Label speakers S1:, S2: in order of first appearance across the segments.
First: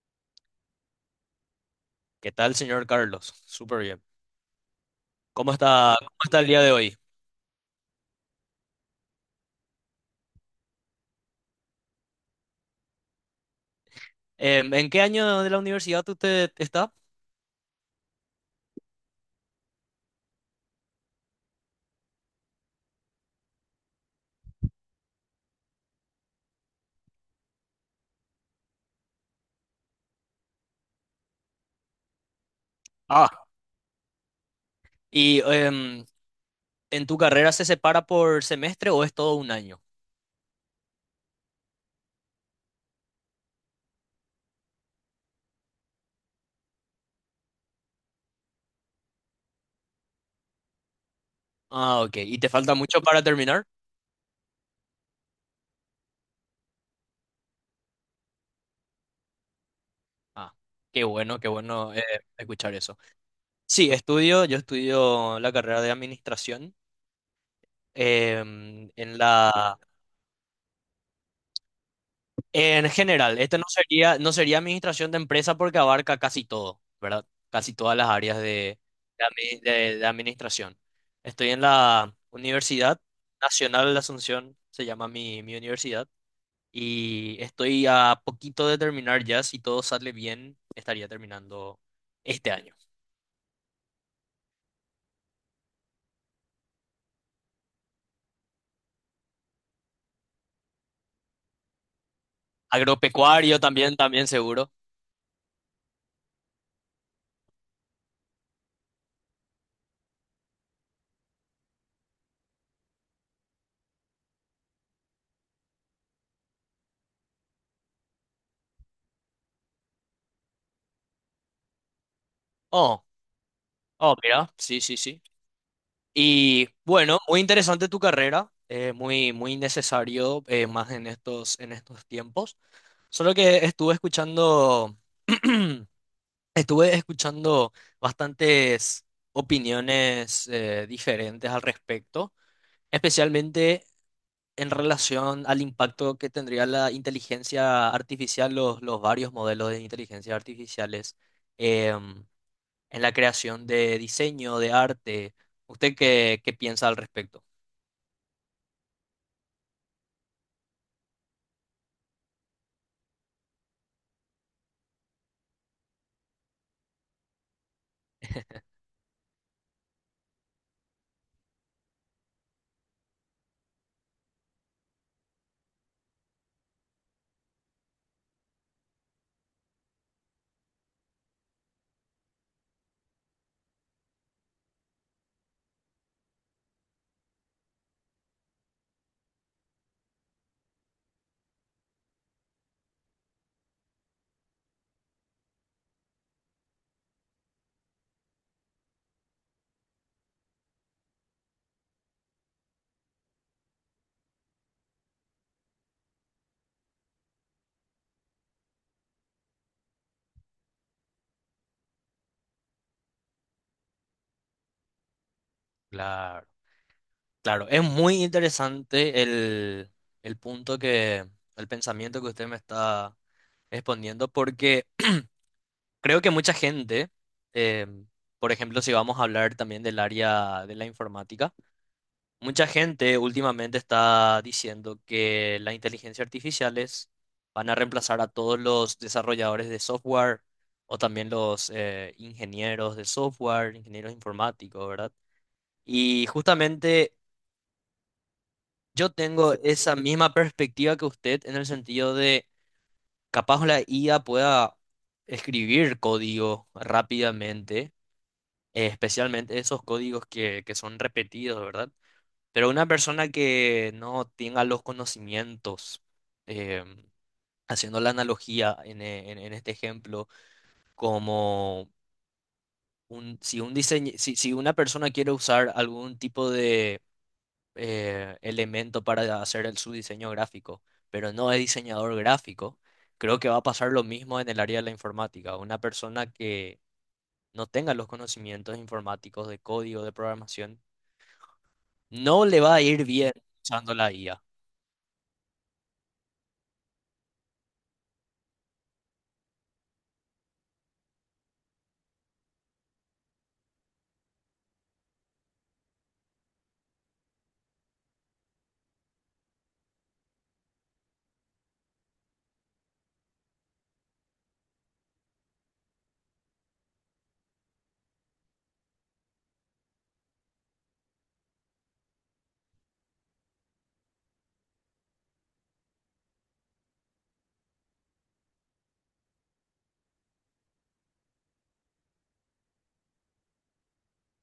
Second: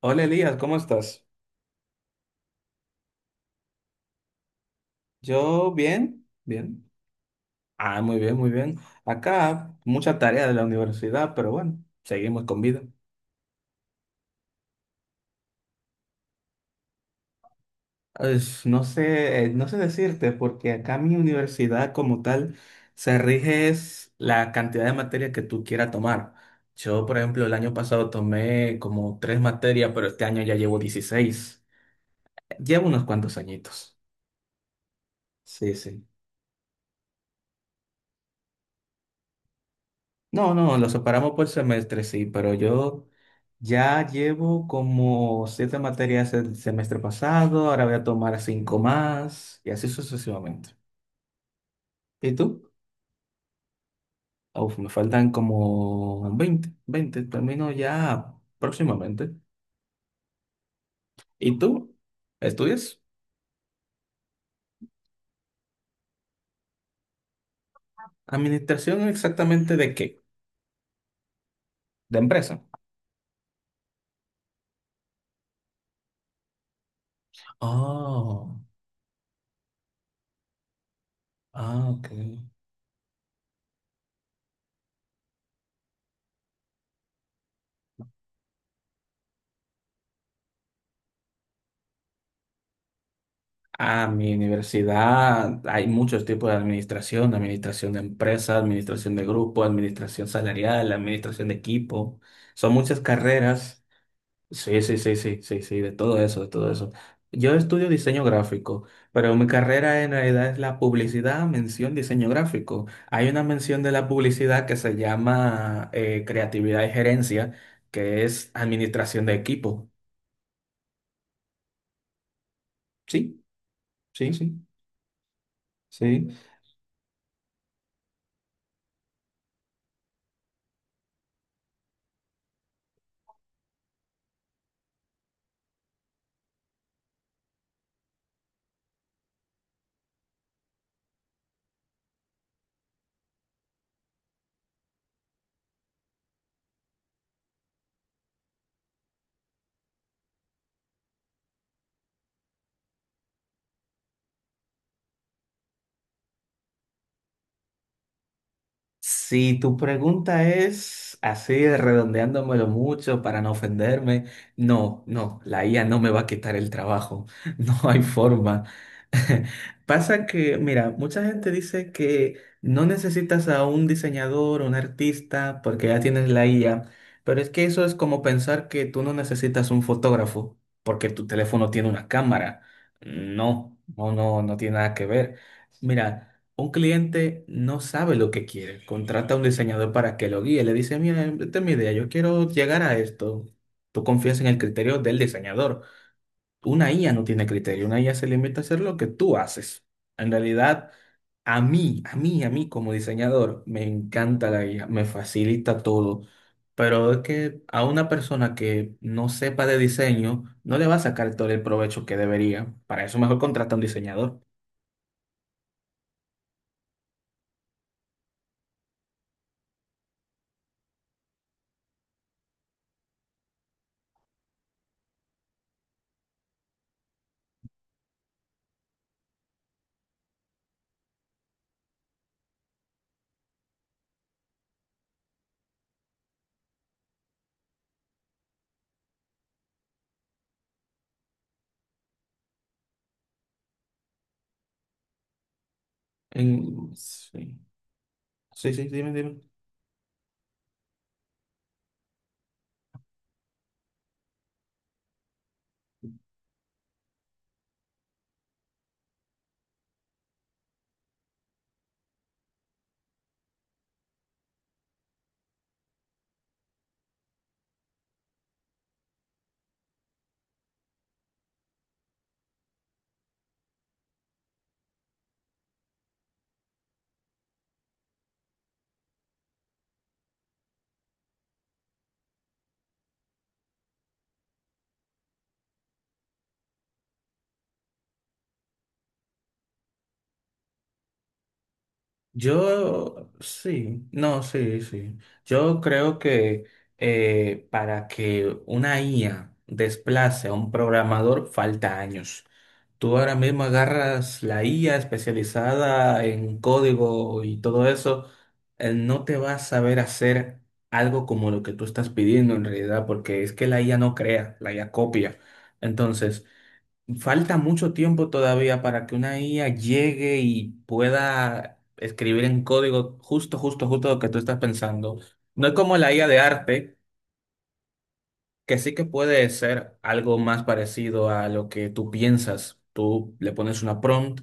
S1: Hola Elías, ¿cómo estás?
S2: ¿Qué tal, señor Carlos? Súper bien.
S1: Yo
S2: Cómo
S1: bien,
S2: está el día de
S1: bien.
S2: hoy?
S1: Ah, muy bien, muy bien. Acá mucha tarea de la universidad, pero bueno, seguimos con vida.
S2: ¿En qué año de la universidad usted está?
S1: No sé decirte, porque acá mi universidad como tal se rige es la cantidad de materia que tú quieras tomar. Yo, por ejemplo, el año pasado tomé como tres materias, pero este año ya llevo 16. Llevo unos
S2: Ah,
S1: cuantos añitos.
S2: ¿y
S1: Sí, sí.
S2: en tu carrera se separa por semestre o es todo un año?
S1: No, no, lo separamos por semestre, sí, pero yo ya llevo como siete materias el semestre pasado, ahora voy a tomar cinco más y así sucesivamente.
S2: Ah, ok.
S1: ¿Y
S2: ¿Y te
S1: tú?
S2: falta mucho para terminar?
S1: Uf, me faltan como 20, 20 termino ya próximamente.
S2: Ah, qué bueno, qué
S1: ¿Y
S2: bueno,
S1: tú?
S2: escuchar eso.
S1: ¿Estudias?
S2: Sí, estudio, yo estudio la carrera de administración
S1: ¿Administración
S2: en
S1: exactamente
S2: la.
S1: de qué? ¿De empresa?
S2: En general, este no sería, no sería administración de empresa porque abarca casi todo, ¿verdad? Casi todas las áreas
S1: Oh,
S2: de, de administración. Estoy en
S1: ah, ok.
S2: la Universidad Nacional de Asunción, se llama mi, mi universidad, y estoy a poquito de terminar ya, si todo sale bien, estaría terminando este año.
S1: A mi universidad hay muchos tipos de administración, administración de empresas, administración de grupo, administración salarial, administración de equipo. Son muchas
S2: Agropecuario
S1: carreras.
S2: también, también seguro.
S1: Sí, sí, sí, sí, sí, sí, de todo eso, de todo eso. Yo estudio diseño gráfico, pero mi carrera en realidad es la publicidad, mención, diseño gráfico. Hay una mención de la publicidad que se llama creatividad y gerencia, que es administración de equipo.
S2: Oh,
S1: Sí,
S2: oh,
S1: sí,
S2: mira,
S1: sí,
S2: sí, sí, sí.
S1: sí.
S2: Y bueno, muy interesante tu carrera, muy, muy necesario, más en estos tiempos. Solo que estuve escuchando, estuve escuchando bastantes opiniones, diferentes al respecto, especialmente en relación al impacto que tendría la inteligencia artificial, los varios modelos de inteligencia artificiales, em, en la creación de diseño, de arte. ¿Usted qué, qué piensa al respecto?
S1: Si tu pregunta es así, redondeándomelo mucho para no ofenderme, no, no, la IA no me va a quitar el trabajo, no hay forma. Pasa que, mira, mucha gente dice que no necesitas a un diseñador o un artista porque ya tienes la IA, pero es que eso es como pensar que tú no necesitas un fotógrafo porque tu teléfono tiene una cámara. No, no, no, no tiene nada que ver. Mira. Un cliente no sabe lo que quiere, contrata a un diseñador para que lo guíe, le dice, mira, esta es mi idea, yo quiero llegar a esto. Tú confías en el criterio del diseñador. Una IA no tiene criterio, una IA se limita a hacer lo que tú haces. En realidad, a mí como diseñador, me encanta la IA, me facilita todo, pero es que a una persona que no sepa de diseño, no le va a sacar todo el provecho que debería. Para eso mejor contrata a un diseñador.
S2: Claro, claro. Es muy interesante el punto que, el pensamiento que usted me está exponiendo, porque creo que mucha gente, eh, por ejemplo, si vamos a hablar también del área de la informática, mucha gente últimamente está diciendo que las inteligencias artificiales van a reemplazar a todos los desarrolladores de software o también los, ingenieros de software, ingenieros informáticos, ¿verdad? Y justamente
S1: Sí. Sí, sí,
S2: yo
S1: dime, dime.
S2: tengo esa misma perspectiva que usted en el sentido de capaz la IA pueda escribir código rápidamente, especialmente esos códigos que son repetidos, ¿verdad? Pero una persona que no tenga los conocimientos, eh, haciendo la analogía en, en este ejemplo, como un, si, un si, si una persona quiere usar algún tipo de, elemento para hacer el, su diseño gráfico, pero no es diseñador gráfico, creo que va a pasar lo mismo en el área de la informática. Una persona que no tenga los conocimientos informáticos de código, de programación, no le va a ir
S1: Yo,
S2: bien usando
S1: sí,
S2: la
S1: no,
S2: IA.
S1: sí, sí. Yo creo que para que una IA desplace a un programador falta años. Tú ahora mismo agarras la IA especializada en código y todo eso, no te va a saber hacer algo como lo que tú estás pidiendo en realidad, porque es que la IA no crea, la IA copia. Entonces, falta mucho tiempo todavía para que una IA llegue y pueda escribir en código justo, justo, justo lo que tú estás pensando. No es como la IA de arte, que sí que puede ser algo más parecido a lo que tú piensas. Tú le pones una prompt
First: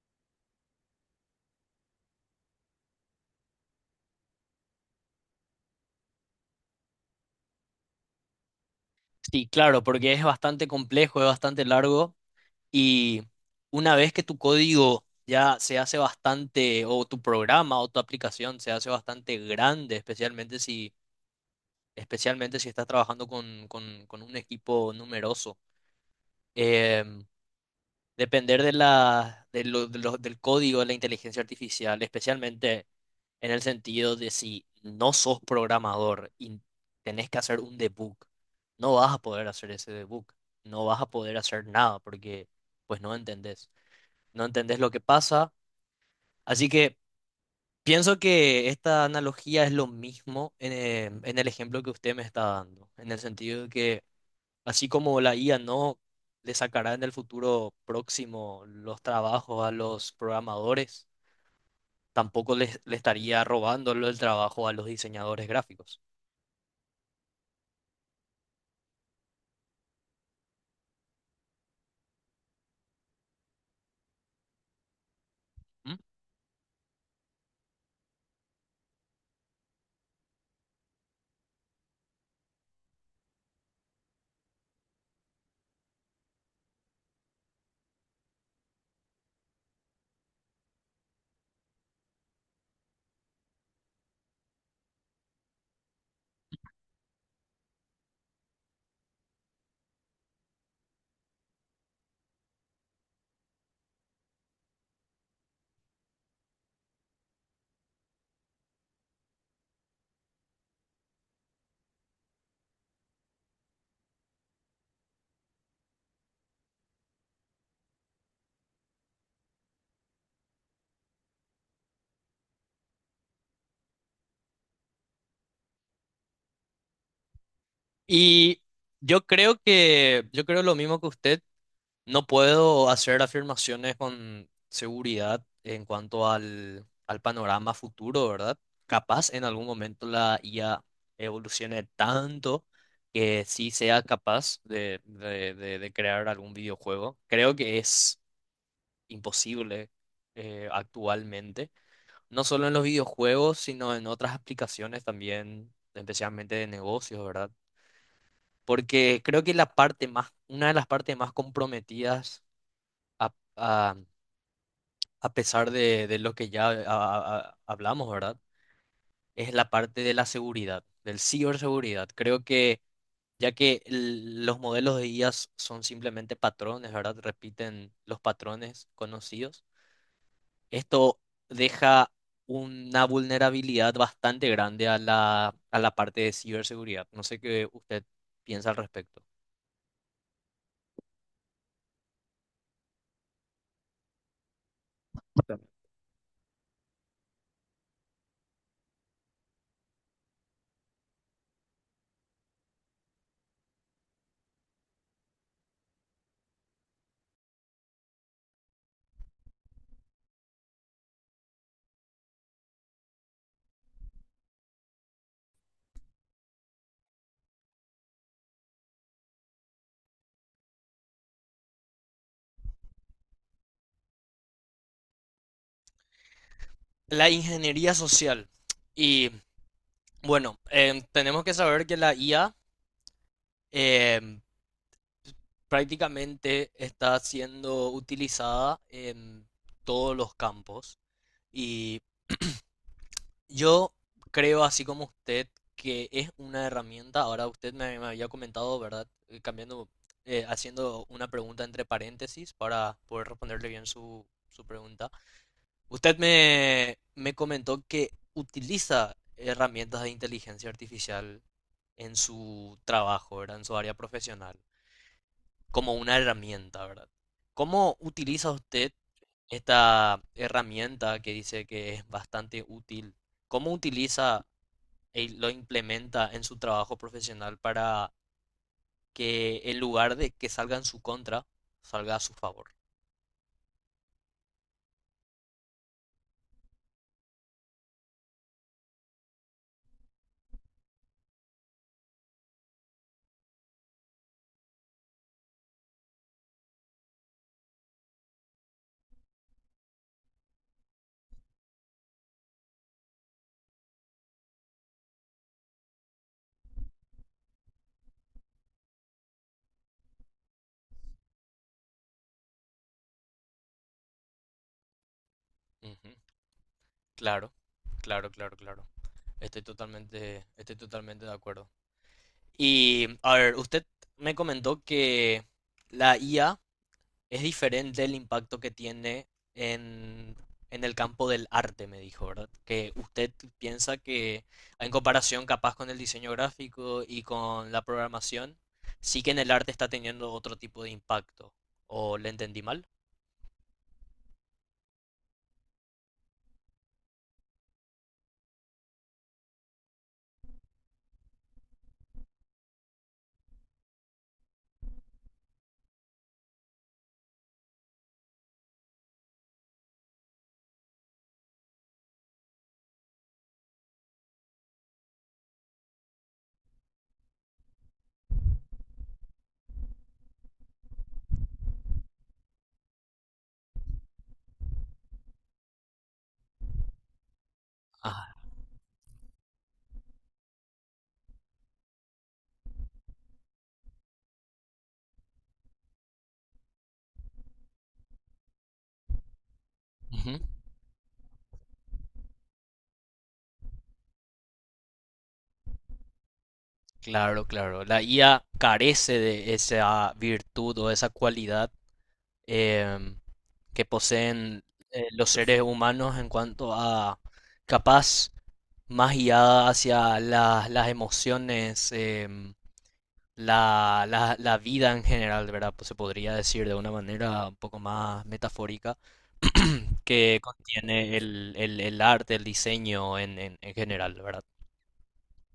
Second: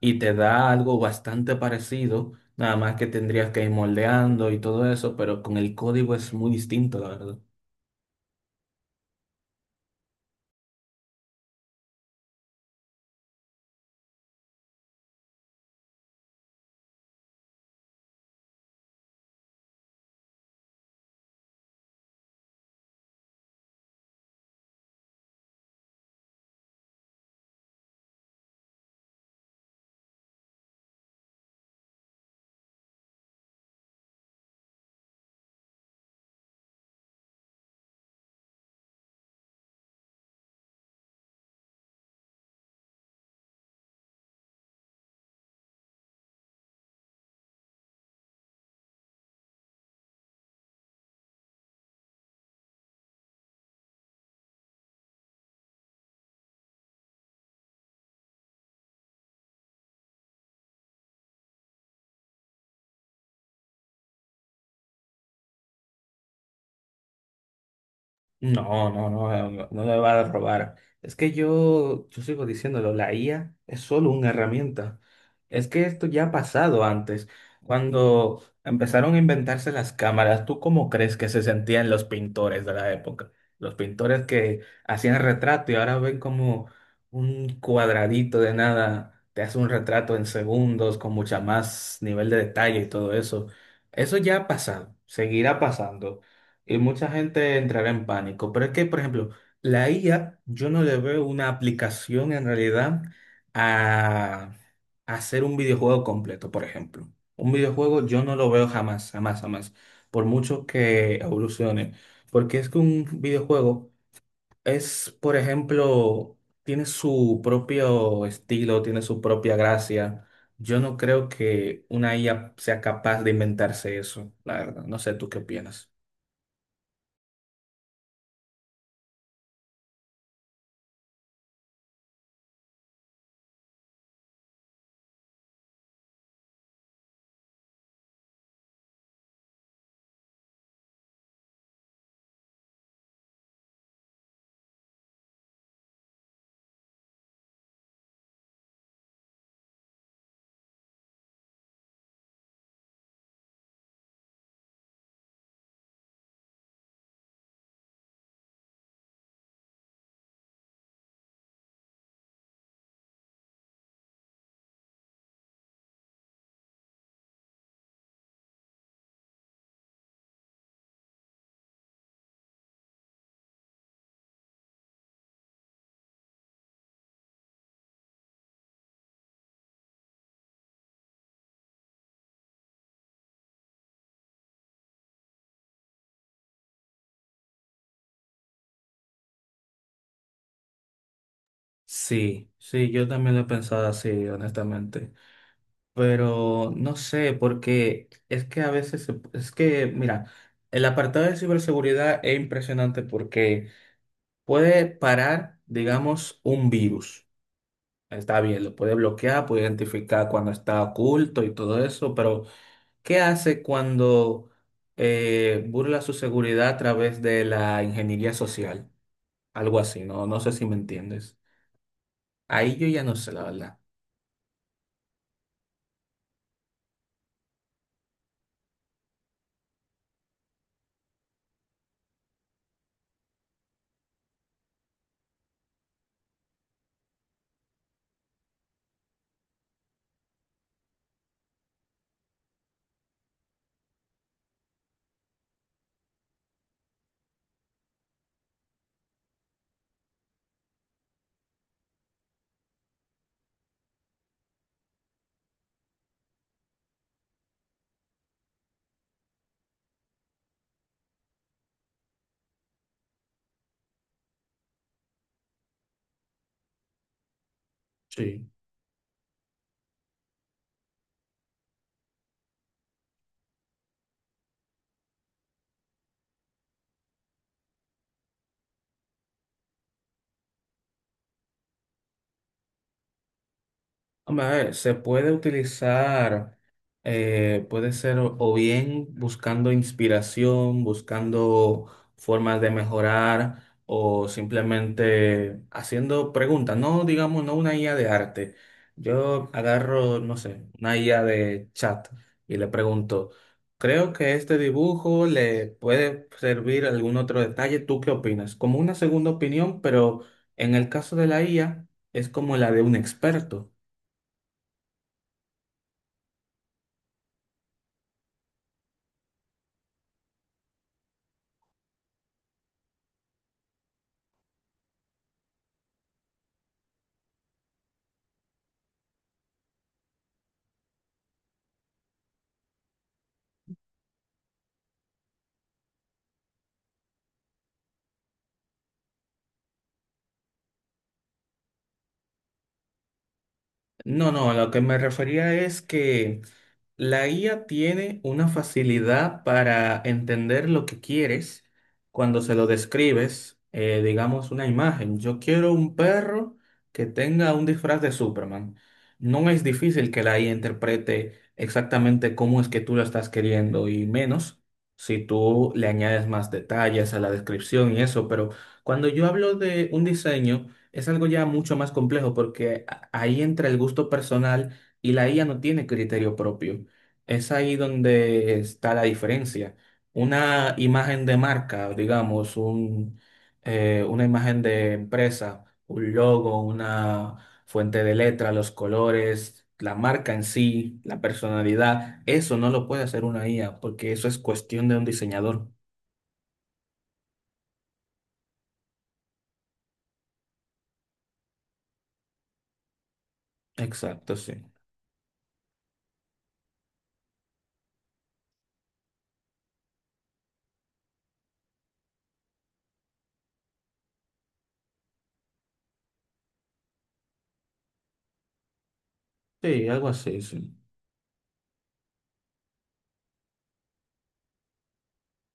S1: y te da algo bastante parecido, nada más que tendrías que ir moldeando y todo eso, pero con el código es muy distinto, la verdad.
S2: Sí, claro, porque es bastante complejo, es bastante largo y una vez que tu código ya se hace bastante, o tu programa o tu aplicación se hace bastante grande, especialmente si estás trabajando con, con un equipo numeroso. Em, Depender de la, del código de la inteligencia artificial, especialmente en el sentido de si no sos programador y tenés que hacer un debug, no vas a poder hacer ese debug, no vas a poder hacer nada porque pues no entendés, no entendés lo que pasa. Así que pienso que esta analogía es lo mismo en, en el ejemplo que usted me está dando, en el sentido de que así como la IA no le sacará en el futuro próximo los trabajos a los programadores, tampoco le estaría robando el trabajo a los diseñadores gráficos.
S1: No, no, no, no, no me va a robar. Es que yo sigo diciéndolo, la IA es solo una herramienta. Es que
S2: ¿M?
S1: esto ya ha pasado antes. Cuando empezaron a inventarse las cámaras, ¿tú cómo crees que se sentían los pintores de la época? Los pintores que hacían retrato y ahora ven como un cuadradito de nada, te hace un retrato en segundos con mucha más nivel de detalle y todo eso. Eso ya ha pasado, seguirá pasando. Y mucha gente entrará en pánico. Pero es que, por ejemplo, la IA, yo no le veo una aplicación en realidad a, a hacer un videojuego completo, por ejemplo. Un videojuego yo no lo veo jamás, jamás, jamás, por mucho que evolucione. Porque es que un videojuego es, por ejemplo, tiene su propio estilo, tiene su propia gracia. Yo no creo que una IA sea capaz de inventarse eso, la verdad. No sé, ¿tú qué opinas?
S2: Y yo creo que, yo creo lo mismo que usted. No puedo hacer afirmaciones con seguridad en cuanto al, al panorama futuro, ¿verdad? Capaz en algún momento la IA evolucione tanto que sí sea capaz de, de crear algún videojuego. Creo que es imposible, actualmente, no solo en los videojuegos, sino en otras aplicaciones también, especialmente de negocios, ¿verdad? Porque creo que la parte más, una de las partes más comprometidas a a pesar de lo que ya hablamos, ¿verdad? Es la parte de la seguridad, del ciberseguridad. Creo que ya que los modelos de IA son simplemente patrones, ¿verdad? Repiten los patrones conocidos. Esto deja una vulnerabilidad bastante grande a la parte de ciberseguridad. No sé qué usted piensa al respecto.
S1: Sí, sí, yo también lo he pensado así, honestamente. Pero no sé, porque es que a veces, es que, mira, el apartado de ciberseguridad es impresionante porque puede parar, digamos, un virus. Está bien, lo puede bloquear, puede identificar cuando está oculto y todo eso, pero ¿qué hace cuando burla su seguridad a través de la ingeniería social? Algo así, ¿no? No sé si me entiendes. Ahí yo ya no sé, la verdad.
S2: La ingeniería social. Y bueno, tenemos que saber que la IA prácticamente está siendo utilizada en todos los campos y yo creo, así como usted, que es una herramienta. Ahora usted me, me había comentado, ¿verdad? Cambiando, haciendo una pregunta entre paréntesis para poder responderle bien su, su pregunta. Usted me, me comentó que utiliza herramientas de inteligencia artificial en su trabajo, ¿verdad? En su área profesional. Como una herramienta, ¿verdad? ¿Cómo
S1: Sí.
S2: utiliza usted esta herramienta que dice que es bastante útil? ¿Cómo utiliza y lo implementa en su trabajo profesional para que en lugar de que salga en su contra, salga a su favor?
S1: Hombre, a ver, se puede utilizar, puede ser o bien buscando inspiración, buscando formas de mejorar o simplemente haciendo preguntas, no digamos, no una IA de arte. Yo agarro, no sé, una IA de chat y le pregunto, creo que este dibujo le puede servir algún otro detalle, ¿tú qué opinas? Como una segunda opinión, pero en el caso de la IA es como la de un experto.
S2: Ujú. Claro, claro, claro, claro. Estoy totalmente de acuerdo. Y a ver, usted me comentó que la IA es diferente el impacto que tiene en, en el campo del arte, me dijo, ¿verdad? Que usted piensa que en comparación capaz con el diseño gráfico y con la programación, sí que en el arte está teniendo otro tipo de impacto. ¿O le entendí mal?
S1: No, no, a lo que me refería es que... La guía tiene una facilidad para entender lo que quieres cuando se lo describes, digamos, una imagen. Yo quiero un perro que tenga un disfraz de Superman. No es difícil que la IA interprete exactamente cómo es que tú lo estás queriendo y menos si tú le añades más detalles a la descripción y eso. Pero cuando yo hablo de un diseño, es algo ya mucho más complejo porque ahí entra el gusto personal y la IA no tiene criterio propio. Es ahí
S2: Ah,
S1: donde está la diferencia. Una imagen de marca, digamos, una imagen de empresa, un logo, una fuente de letra, los colores, la marca
S2: ujú.
S1: en sí, la personalidad, eso no lo puede hacer una IA porque eso es cuestión de un diseñador.
S2: Claro, claro. La IA carece de esa virtud o esa cualidad, em, que
S1: Exacto, sí.
S2: poseen, los seres humanos en cuanto a capaz más guiada hacia las emociones, la, la vida en general, ¿verdad? Pues se podría decir de una manera un poco más metafórica,
S1: Sí, algo
S2: que
S1: así, sí.
S2: contiene el, el arte, el diseño en, en general, ¿verdad?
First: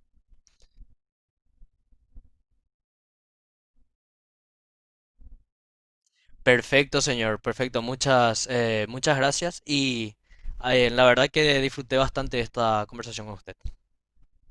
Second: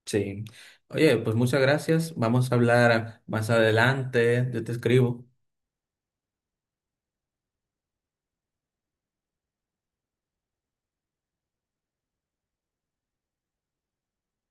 S1: Sí. Oye, pues muchas gracias. Vamos a hablar más adelante. Yo te escribo.
S2: Perfecto, señor, perfecto. Muchas, muchas gracias y, la verdad que disfruté bastante de esta conversación con usted.